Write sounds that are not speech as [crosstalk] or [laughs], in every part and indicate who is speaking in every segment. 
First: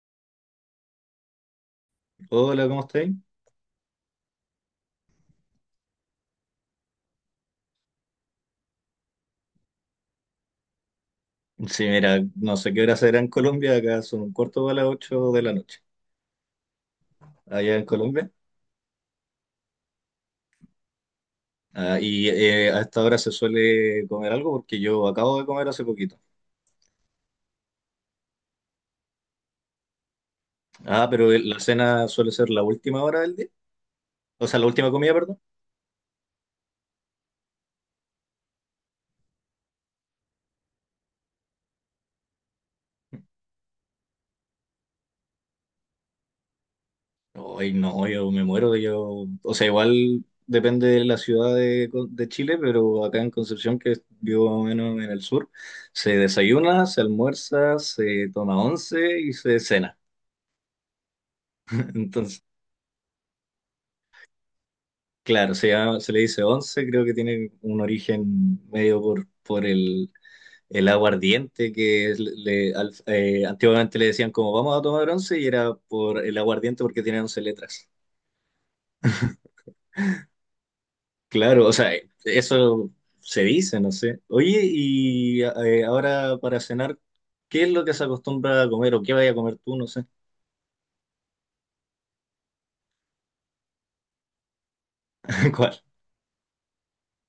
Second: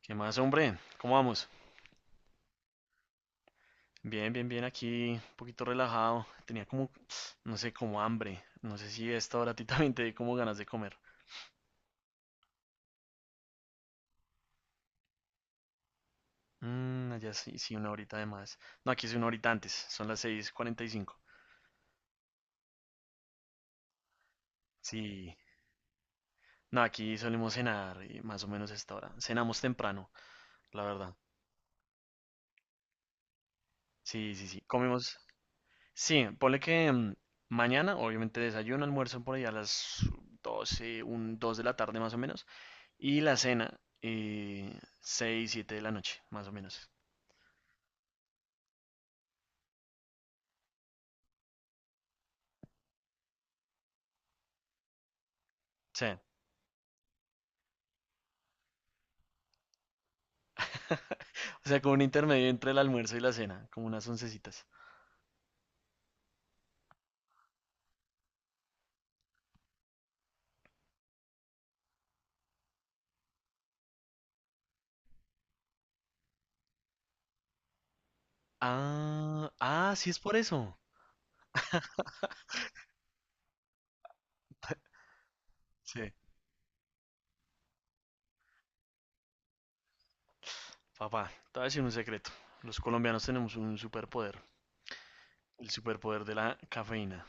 Speaker 1: ¿Qué más, hombre? ¿Cómo vamos?
Speaker 2: Hola, ¿cómo estáis?
Speaker 1: Bien, bien, bien, aquí, un poquito relajado. Tenía como, no sé, como hambre. No sé si a esta hora a ti [laughs] también te di como ganas de comer.
Speaker 2: Sí, mira, no sé qué hora será en Colombia, acá son un cuarto para las 8 de la noche,
Speaker 1: Mm, allá sí, sí,
Speaker 2: allá en
Speaker 1: una horita de
Speaker 2: Colombia.
Speaker 1: más. No, aquí es una horita antes, son las 6:45.
Speaker 2: Ah, y a esta hora se suele comer algo porque yo
Speaker 1: Sí,
Speaker 2: acabo de comer hace poquito.
Speaker 1: no, aquí solemos cenar más o menos a esta hora. Cenamos temprano, la
Speaker 2: Ah,
Speaker 1: verdad.
Speaker 2: pero la cena suele ser la última hora del día,
Speaker 1: Sí, sí,
Speaker 2: o sea,
Speaker 1: sí.
Speaker 2: la última comida,
Speaker 1: Comimos.
Speaker 2: perdón.
Speaker 1: Sí, ponle que mañana, obviamente desayuno, almuerzo por ahí a las 12, un 2 de la tarde más o menos. Y la cena, 6, 7 de la noche, más o menos.
Speaker 2: Hoy no, yo me muero, yo, o sea, igual depende de la ciudad de Chile, pero acá en Concepción, que vivo más o menos en el sur,
Speaker 1: O
Speaker 2: se
Speaker 1: sea,
Speaker 2: desayuna, se almuerza, se toma once y se cena.
Speaker 1: [laughs] o sea, como
Speaker 2: [laughs]
Speaker 1: un
Speaker 2: Entonces.
Speaker 1: intermedio entre el almuerzo y la cena, como unas oncecitas.
Speaker 2: Claro, se le dice once, creo que tiene un origen medio por el aguardiente, que es- le, al- antiguamente le decían como vamos a tomar once y era por el aguardiente porque tiene 11 letras.
Speaker 1: Ah, ah, sí es por eso.
Speaker 2: Claro, o sea, eso se dice, no sé. Oye, y
Speaker 1: Sí.
Speaker 2: ahora para cenar, ¿qué es lo que se acostumbra a comer o qué vaya a comer tú? No sé.
Speaker 1: Papá, te voy a decir un secreto. Los colombianos tenemos un superpoder,
Speaker 2: [laughs]
Speaker 1: el
Speaker 2: ¿Cuál?
Speaker 1: superpoder de la cafeína.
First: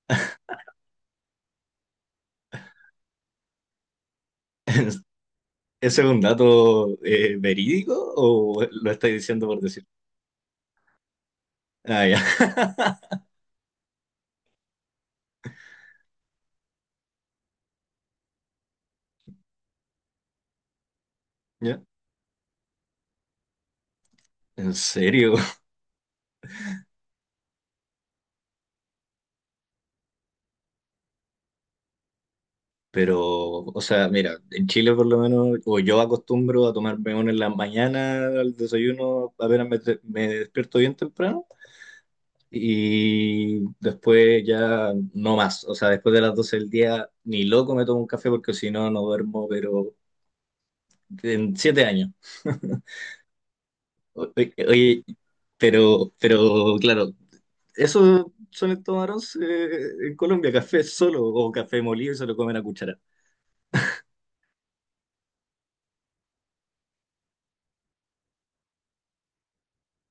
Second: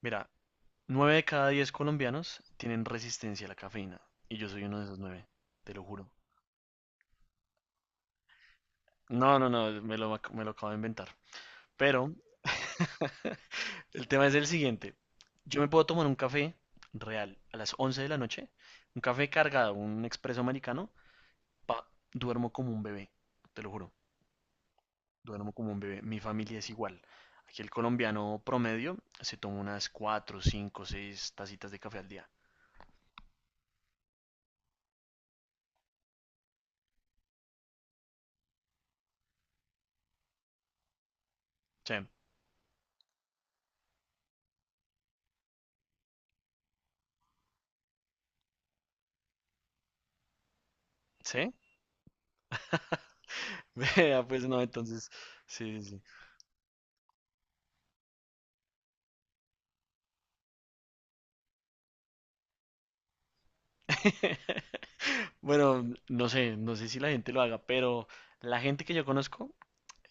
Speaker 1: Mira, 9 de cada 10 colombianos tienen resistencia a la cafeína. Y yo soy uno de esos nueve, te lo
Speaker 2: ¿Ese es
Speaker 1: juro.
Speaker 2: un dato verídico o lo estáis
Speaker 1: No,
Speaker 2: diciendo
Speaker 1: no,
Speaker 2: por
Speaker 1: no,
Speaker 2: decir?
Speaker 1: me lo acabo de inventar.
Speaker 2: Ah,
Speaker 1: Pero…
Speaker 2: ya. [laughs]
Speaker 1: [laughs] El tema es el siguiente. Yo me puedo tomar un café real a las 11 de la noche, un café cargado, un expreso americano,
Speaker 2: ¿Ya?
Speaker 1: pa, duermo como un bebé, te lo juro,
Speaker 2: ¿En serio?
Speaker 1: duermo como un bebé. Mi familia es igual. Aquí el colombiano promedio se toma unas 4, 5, 6 tacitas de café al día.
Speaker 2: Pero, o sea, mira, en Chile por lo menos, o yo acostumbro a tomarme uno en la mañana al desayuno, apenas me despierto bien temprano,
Speaker 1: Sí,
Speaker 2: y después ya no más. O sea, después de las 12 del día, ni loco me tomo un café porque si no, no duermo, pero
Speaker 1: ¿sí?
Speaker 2: en 7 años. [laughs]
Speaker 1: [laughs] Vea,
Speaker 2: O-
Speaker 1: pues no,
Speaker 2: Oye,
Speaker 1: entonces, sí, sí.
Speaker 2: pero claro, eso suelen tomar once en Colombia, café solo o café molido y se lo comen a cuchara.
Speaker 1: Sí. [laughs] Bueno, no sé si la gente lo haga, pero la gente que yo conozco,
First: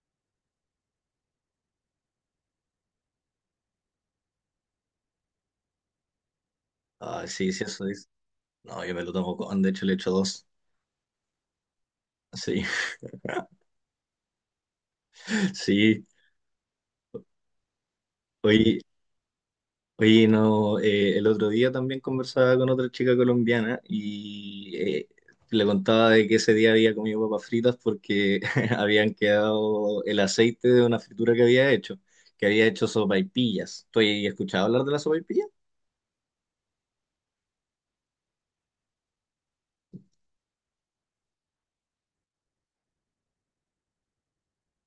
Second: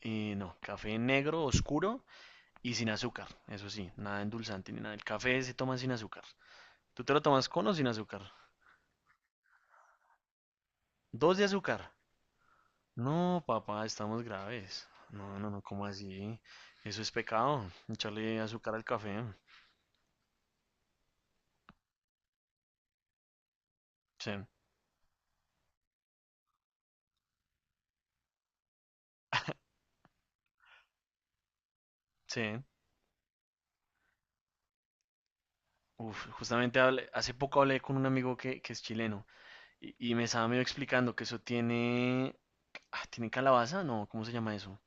Speaker 1: no, café negro, oscuro, y sin azúcar, eso sí, nada endulzante ni nada. El café se toma sin azúcar. ¿Tú te lo
Speaker 2: Ah,
Speaker 1: tomas
Speaker 2: sí, sí,
Speaker 1: con o
Speaker 2: eso.
Speaker 1: sin azúcar?
Speaker 2: No, yo me lo tomo con, de hecho le echo dos.
Speaker 1: Dos de azúcar.
Speaker 2: Sí,
Speaker 1: No, papá, estamos graves. No, no,
Speaker 2: [laughs]
Speaker 1: no, ¿cómo
Speaker 2: sí.
Speaker 1: así? Eso es pecado, echarle azúcar
Speaker 2: Oye,
Speaker 1: al café.
Speaker 2: oye, no, el otro día también conversaba con otra chica colombiana
Speaker 1: Sí,
Speaker 2: y le contaba de que ese día había comido papas fritas porque [laughs] habían quedado el aceite de una fritura
Speaker 1: sí.
Speaker 2: que había hecho sopaipillas. ¿Tú has escuchado hablar de la sopaipilla?
Speaker 1: Uf, justamente hace poco hablé con un amigo que es chileno y me estaba medio explicando que eso tiene… Ah, ¿tiene calabaza? No, ¿cómo se llama eso?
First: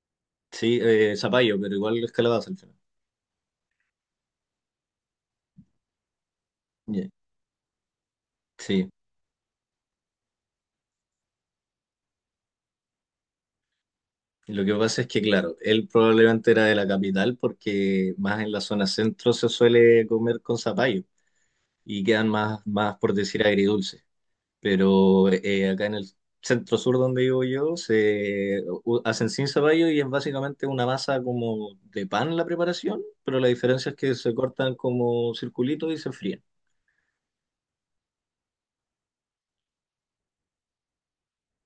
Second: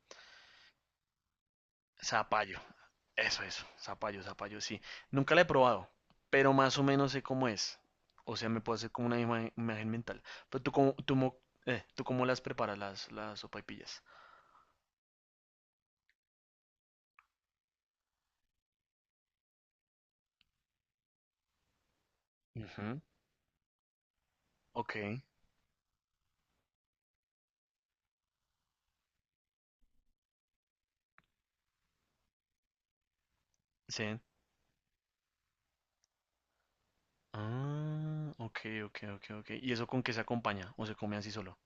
Speaker 2: Sí, zapallo, pero igual es calabaza al
Speaker 1: Zapallo.
Speaker 2: final.
Speaker 1: Eso, eso. Zapallo, zapallo, sí. Nunca la he probado, pero más o
Speaker 2: Ya.
Speaker 1: menos sé cómo es. O sea, me puedo
Speaker 2: Sí.
Speaker 1: hacer como una imagen mental. Pero, ¿tú cómo las preparas las, sopaipillas?
Speaker 2: Lo que pasa es que, claro, él probablemente era de la capital porque más en la zona centro se suele comer con zapallo y quedan más, más
Speaker 1: Ujú,
Speaker 2: por decir, agridulces.
Speaker 1: ok,
Speaker 2: Pero acá en el centro sur donde vivo yo se hacen sin zapallo y es básicamente una masa como de pan la preparación, pero la diferencia es que
Speaker 1: sí.
Speaker 2: se cortan como circulitos y se fríen.
Speaker 1: Ah, ok, ok, ok, ok. ¿Y eso con qué se acompaña? ¿O se come así solo?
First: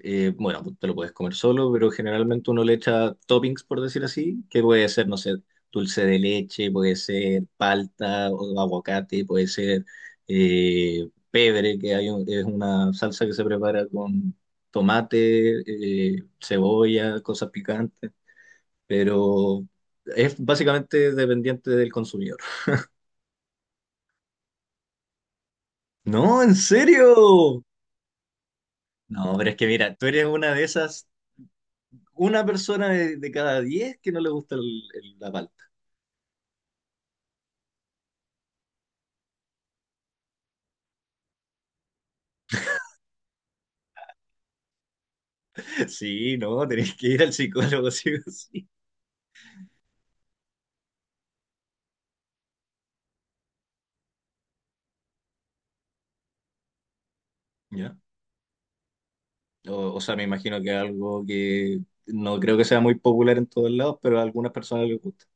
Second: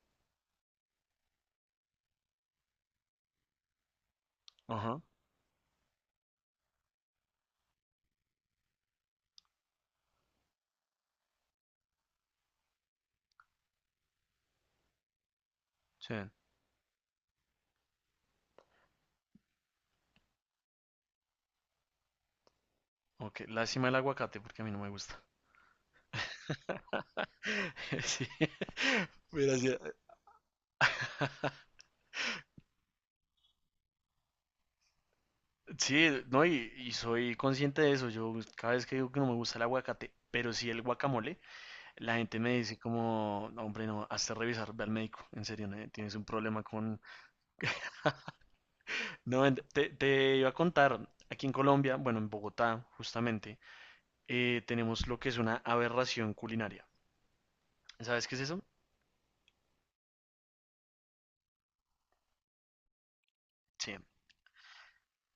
Speaker 2: Bueno, tú te lo puedes comer solo, pero generalmente uno le echa toppings, por decir así, que puede
Speaker 1: Ajá,
Speaker 2: ser, no sé, dulce de leche, puede ser palta o aguacate, puede ser pebre, que hay es una salsa que se prepara con tomate,
Speaker 1: sí.
Speaker 2: cebolla, cosas picantes, pero es básicamente dependiente del consumidor. [laughs]
Speaker 1: Ok, lástima el aguacate porque a mí no me gusta.
Speaker 2: No, ¿en
Speaker 1: [laughs]
Speaker 2: serio?
Speaker 1: Sí. [laughs]
Speaker 2: No, pero es que
Speaker 1: Gracias.
Speaker 2: mira, tú eres una de esas,
Speaker 1: [laughs]
Speaker 2: una persona de cada 10 que no le gusta la palta.
Speaker 1: Sí, no, y soy consciente de eso. Yo cada vez que digo que no me gusta el aguacate, pero sí el guacamole, la gente me dice como, "No, hombre, no, hazte revisar, ve al médico, en serio, tienes un
Speaker 2: Sí,
Speaker 1: problema
Speaker 2: no, tenés
Speaker 1: con…".
Speaker 2: que ir al psicólogo, [laughs] sí o sí.
Speaker 1: No, te iba a contar, aquí en Colombia, bueno, en Bogotá, justamente, tenemos lo que es una aberración culinaria.
Speaker 2: ¿Ya?
Speaker 1: ¿Sabes qué es eso?
Speaker 2: O sea, me imagino que es algo que no creo que sea muy popular en todos
Speaker 1: Sí.
Speaker 2: lados, pero a algunas personas les gusta.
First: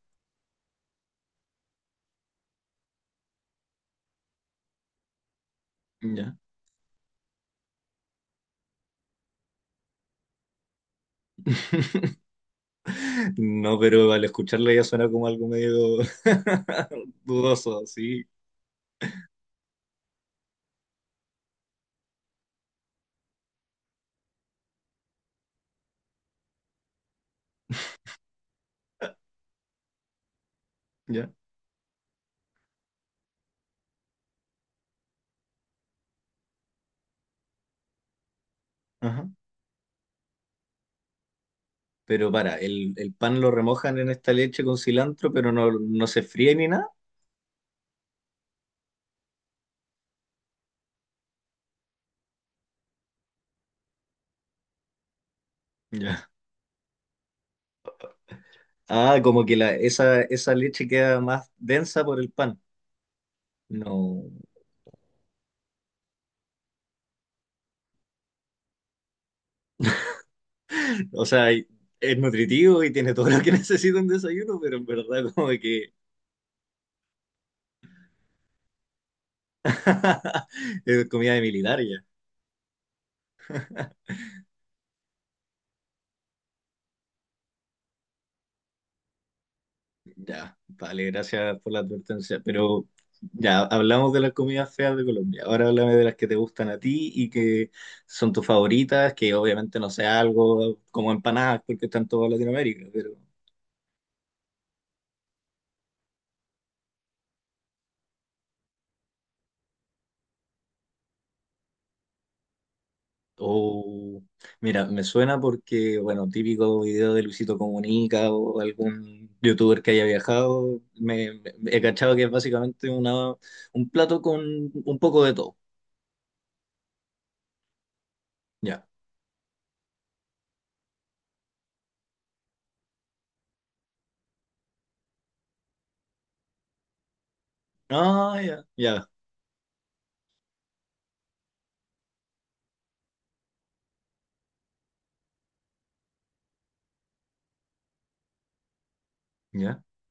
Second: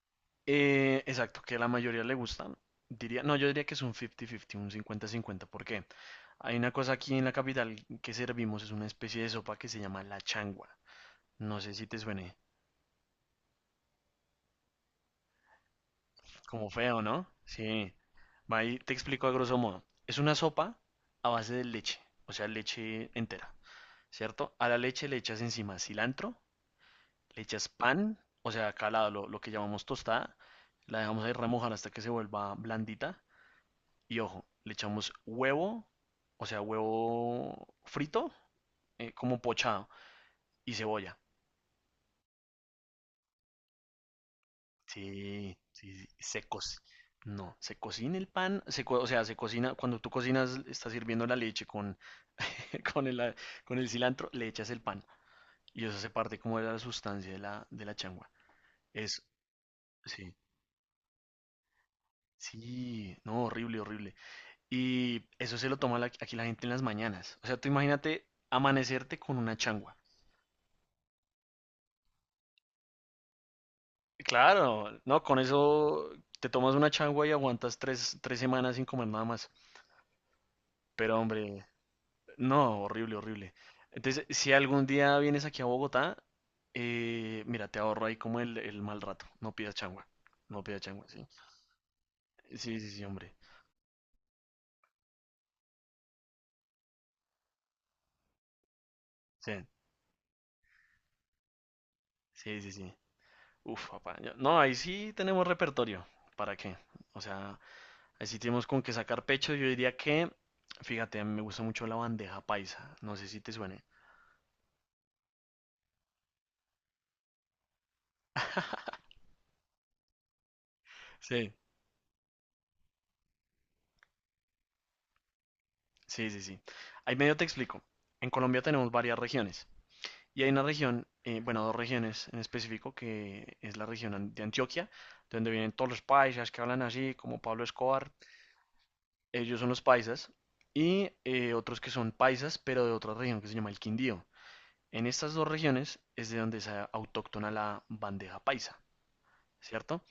Speaker 1: Exacto, que la mayoría le gustan. Diría, no, yo diría que es un 50-50, un cincuenta-cincuenta. ¿Por qué?
Speaker 2: ¿Ya?
Speaker 1: Hay una cosa aquí en la capital que servimos, es una especie de sopa que se llama la changua. No sé si te
Speaker 2: [laughs]
Speaker 1: suene
Speaker 2: No, pero al escucharla ya suena como algo medio
Speaker 1: como
Speaker 2: [laughs]
Speaker 1: feo, ¿no?
Speaker 2: dudoso,
Speaker 1: Sí.
Speaker 2: sí.
Speaker 1: Va, ahí te explico a grosso modo. Es una sopa a base de leche, o sea, leche entera, ¿cierto? A la leche le echas encima cilantro, le echas pan, o sea, acá lo que llamamos tostada, la dejamos ahí
Speaker 2: ¿Ya?
Speaker 1: remojar hasta que se vuelva blandita. Y ojo, le echamos huevo, o sea, huevo frito,
Speaker 2: Ajá.
Speaker 1: como pochado, y cebolla.
Speaker 2: Pero el pan lo remojan en esta leche con cilantro, pero
Speaker 1: Sí,
Speaker 2: no,
Speaker 1: sí, sí,
Speaker 2: no se
Speaker 1: se
Speaker 2: fríe
Speaker 1: co-
Speaker 2: ni nada.
Speaker 1: No, se cocina el pan, o sea, se cocina, cuando tú cocinas, estás sirviendo la leche [laughs] con el, a- con el cilantro, le echas el pan. Y eso hace
Speaker 2: Ya.
Speaker 1: parte como de la sustancia de la changua.
Speaker 2: Ah,
Speaker 1: Es,
Speaker 2: como que la, esa,
Speaker 1: sí,
Speaker 2: esa leche queda más densa por el pan.
Speaker 1: sí, no, horrible, horrible.
Speaker 2: No.
Speaker 1: Y eso se lo toma aquí la gente en las mañanas. O sea, tú imagínate amanecerte con una changua.
Speaker 2: O sea, es nutritivo y tiene todo lo que [laughs] necesita un desayuno, pero en
Speaker 1: Claro, no,
Speaker 2: verdad
Speaker 1: con
Speaker 2: como que
Speaker 1: eso te tomas una changua y aguantas tres semanas sin comer nada más.
Speaker 2: [laughs] es
Speaker 1: Pero
Speaker 2: comida de
Speaker 1: hombre,
Speaker 2: militar ya.
Speaker 1: no, horrible, horrible. Entonces, si algún día vienes aquí a Bogotá, mira, te ahorro ahí como el mal rato. No pidas changua,
Speaker 2: Ya,
Speaker 1: no pidas
Speaker 2: vale,
Speaker 1: changua, sí.
Speaker 2: gracias por la advertencia.
Speaker 1: Sí,
Speaker 2: Pero
Speaker 1: sí, sí, hombre.
Speaker 2: ya, hablamos de las comidas feas de Colombia. Ahora háblame de las que te gustan a ti y que son tus favoritas, que
Speaker 1: Sí,
Speaker 2: obviamente no sea algo como empanadas porque están en toda
Speaker 1: sí, sí,
Speaker 2: Latinoamérica,
Speaker 1: sí.
Speaker 2: pero.
Speaker 1: Uf, papá. No, ahí sí tenemos repertorio. ¿Para qué? O sea, ahí sí tenemos con qué sacar pecho. Yo diría que, fíjate, a mí me gusta mucho la bandeja paisa. No sé si te suene.
Speaker 2: Oh, mira, me suena porque, bueno, típico video de Luisito Comunica o algún youtuber que haya viajado,
Speaker 1: Sí.
Speaker 2: he cachado que es básicamente un plato con un poco de todo.
Speaker 1: Sí, sí, sí. Ahí medio te explico. En Colombia
Speaker 2: Ya.
Speaker 1: tenemos varias regiones y hay una región, bueno, dos regiones en específico, que es la región de Antioquia, de donde vienen todos los paisas que hablan así, como Pablo Escobar,
Speaker 2: Ah, ya, ya,
Speaker 1: ellos son los paisas, y otros que son paisas, pero de otra región que se llama el Quindío. En estas dos regiones es de donde es autóctona la bandeja paisa,
Speaker 2: ya.
Speaker 1: ¿cierto?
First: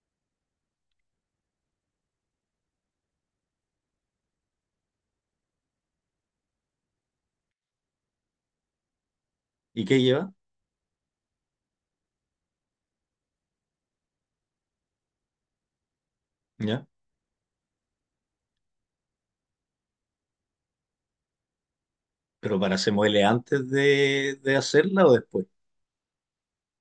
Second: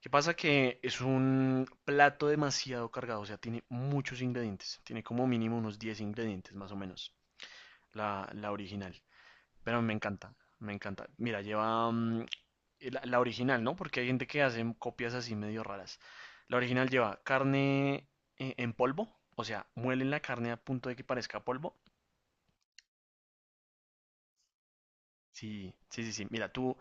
Speaker 1: ¿Qué pasa? Que es un plato demasiado cargado, o sea, tiene muchos ingredientes, tiene como mínimo unos 10 ingredientes más o menos. La original. Pero
Speaker 2: ¿Y
Speaker 1: me
Speaker 2: qué lleva?
Speaker 1: encanta, me encanta. Mira, lleva la original, ¿no? Porque hay gente que hace copias así medio raras. La
Speaker 2: Ya.
Speaker 1: original lleva carne en polvo, o sea, muelen la carne a punto de que parezca polvo.
Speaker 2: Pero para se muele antes de hacerla o después.
Speaker 1: Sí, sí, sí, sí. Mira, tú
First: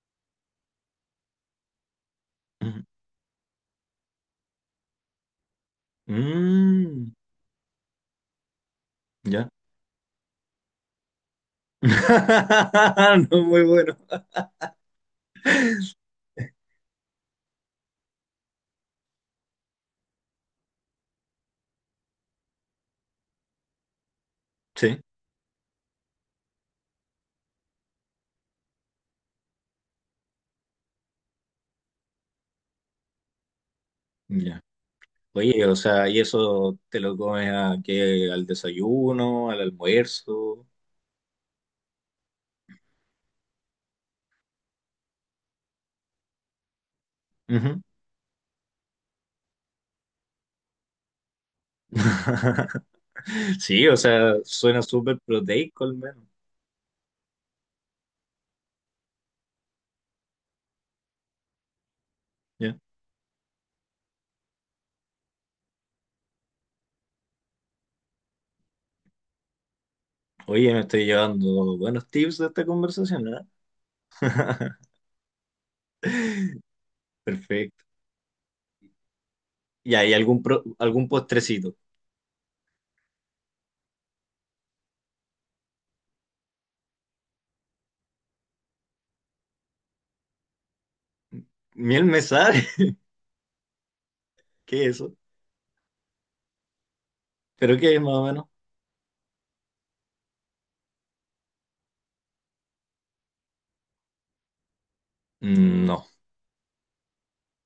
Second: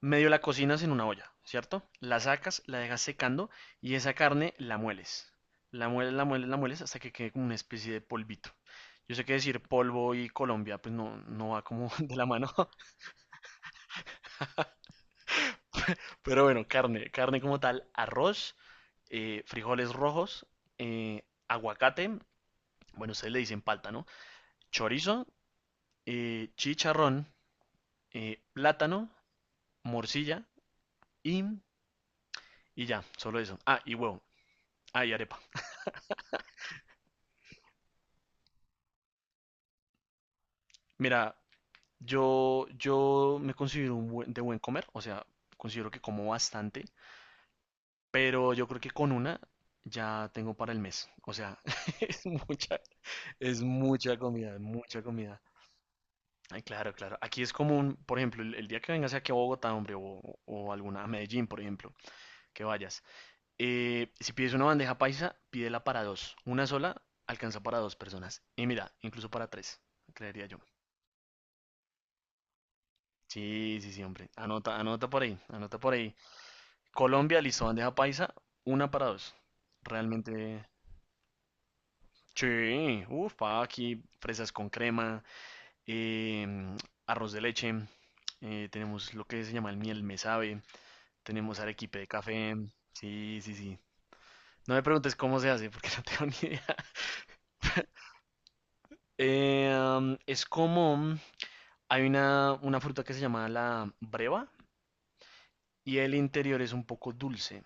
Speaker 1: medio la cocinas en una olla, ¿cierto? La sacas, la
Speaker 2: Ujú.
Speaker 1: dejas secando y esa carne la mueles. La mueles, la mueles, la mueles hasta que
Speaker 2: Mm,
Speaker 1: quede como una especie de polvito. Yo sé que
Speaker 2: ya.
Speaker 1: decir polvo y Colombia, pues no, no va como [laughs] de la mano.
Speaker 2: [laughs] No, muy bueno.
Speaker 1: Pero bueno, carne, carne como tal, arroz, frijoles rojos, aguacate, bueno, ustedes le dicen palta, ¿no?
Speaker 2: Sí,
Speaker 1: Chorizo, chicharrón, plátano, morcilla y, y ya, solo eso. Ah, y huevo.
Speaker 2: ya.
Speaker 1: Ah, y arepa.
Speaker 2: Oye, o sea, ¿y eso te lo comes a qué? ¿Al desayuno? ¿Al almuerzo?
Speaker 1: Mira, yo me considero un de buen comer, o sea, considero que como bastante,
Speaker 2: Ujú.
Speaker 1: pero yo creo que con una ya tengo para el mes. O sea, [laughs] es mucha,
Speaker 2: [laughs]
Speaker 1: es
Speaker 2: Sí, o
Speaker 1: mucha
Speaker 2: sea,
Speaker 1: comida,
Speaker 2: suena
Speaker 1: mucha
Speaker 2: súper
Speaker 1: comida.
Speaker 2: proteico al menos.
Speaker 1: Ay, claro, claro. Aquí es común, por ejemplo, el día que vengas aquí a Bogotá, hombre, o alguna, a Medellín, por ejemplo, que
Speaker 2: Ya.
Speaker 1: vayas. Si pides una bandeja paisa, pídela para dos. Una sola alcanza para dos personas. Y mira, incluso para tres, creería yo.
Speaker 2: Oye, me estoy llevando buenos tips de esta conversación, ¿eh?
Speaker 1: Sí, sí, sí, hombre. Anota,
Speaker 2: [laughs]
Speaker 1: anota por ahí, anota por ahí. Colombia, listo,
Speaker 2: Perfecto.
Speaker 1: bandeja paisa, una para dos.
Speaker 2: ¿Y hay algún, pro-
Speaker 1: Realmente,
Speaker 2: algún postrecito?
Speaker 1: sí, uff, pa, aquí, fresas con crema, em, arroz de leche, tenemos lo que se llama el miel me sabe. Tenemos arequipe
Speaker 2: ¿Miel
Speaker 1: de café.
Speaker 2: mesar? [laughs]
Speaker 1: Sí, sí, sí. No me
Speaker 2: ¿Qué es
Speaker 1: preguntes
Speaker 2: eso?
Speaker 1: cómo se hace, porque [laughs] no tengo ni idea.
Speaker 2: ¿Pero qué es más o menos?
Speaker 1: Es como, hay una fruta que se llama la breva
Speaker 2: Mm,
Speaker 1: y
Speaker 2: no,
Speaker 1: el interior es un poco dulce.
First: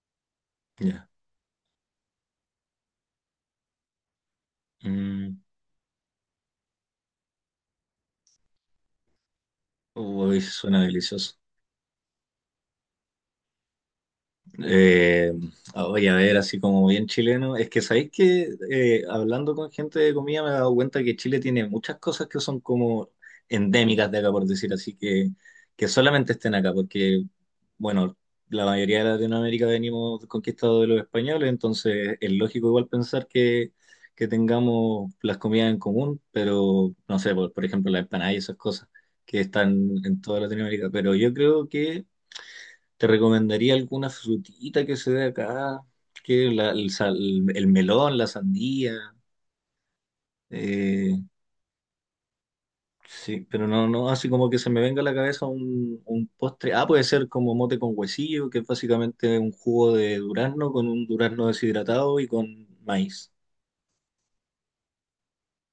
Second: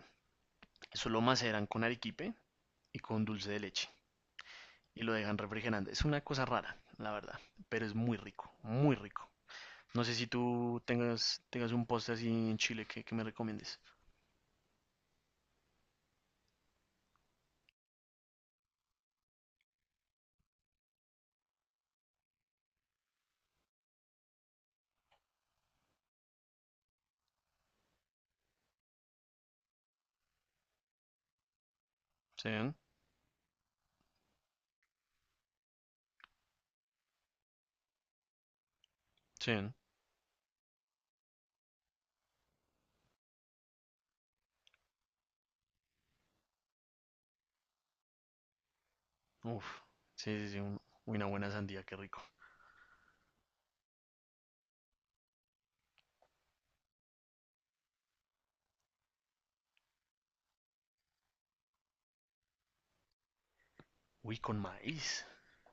Speaker 1: Eso
Speaker 2: ya.
Speaker 1: lo maceran con arequipe y con dulce de leche y lo dejan
Speaker 2: Mm,
Speaker 1: refrigerando. Es una cosa rara, la verdad, pero es muy rico, muy rico. No sé si
Speaker 2: uy, suena
Speaker 1: tú
Speaker 2: delicioso.
Speaker 1: tengas un postre así en Chile que me recomiendes.
Speaker 2: Eh, oye, a ver, así como bien chileno, es que sabéis que hablando con gente de comida me he dado cuenta que Chile tiene muchas cosas que son como endémicas de acá, por decir así, que, solamente estén acá, porque, bueno, la mayoría de Latinoamérica venimos conquistados de los españoles, entonces es
Speaker 1: Sí,
Speaker 2: lógico igual pensar que tengamos las comidas en común, pero no sé, por ejemplo, las empanadas y esas cosas que
Speaker 1: sí.
Speaker 2: están en toda Latinoamérica, pero yo creo que te recomendaría alguna frutita que se dé acá, que la- el, sal- el melón, la sandía,
Speaker 1: Uf, sí, sí, sí, uy,
Speaker 2: eh,
Speaker 1: una buena sandía, qué rico.
Speaker 2: sí, pero no, no, así como que se me venga a la cabeza un postre. Ah, puede ser como mote con huesillo, que es básicamente un jugo de durazno con un durazno deshidratado y con maíz.
Speaker 1: Uy, con maíz.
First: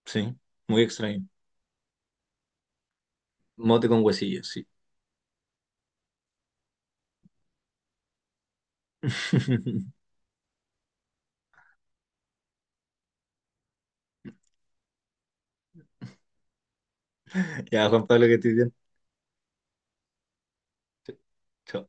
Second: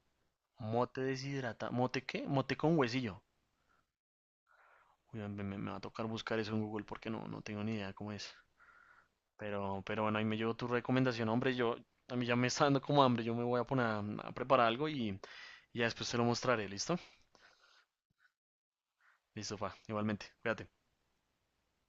Speaker 2: Sí, muy
Speaker 1: Mote
Speaker 2: extraño.
Speaker 1: deshidratado. ¿Mote qué? Mote con huesillo.
Speaker 2: Mote con huesillo, sí.
Speaker 1: Uy, me va a tocar buscar eso en Google porque no, no tengo ni idea cómo es. Pero,
Speaker 2: [laughs]
Speaker 1: pero bueno, ahí me llevo tu recomendación. Hombre, a mí ya me está dando como hambre. Yo me voy a poner a preparar algo y ya después te lo mostraré. ¿Listo?
Speaker 2: Ya, Juan Pablo, que estés bien.
Speaker 1: Listo, pa. Igualmente. Cuídate.
Speaker 2: Chao.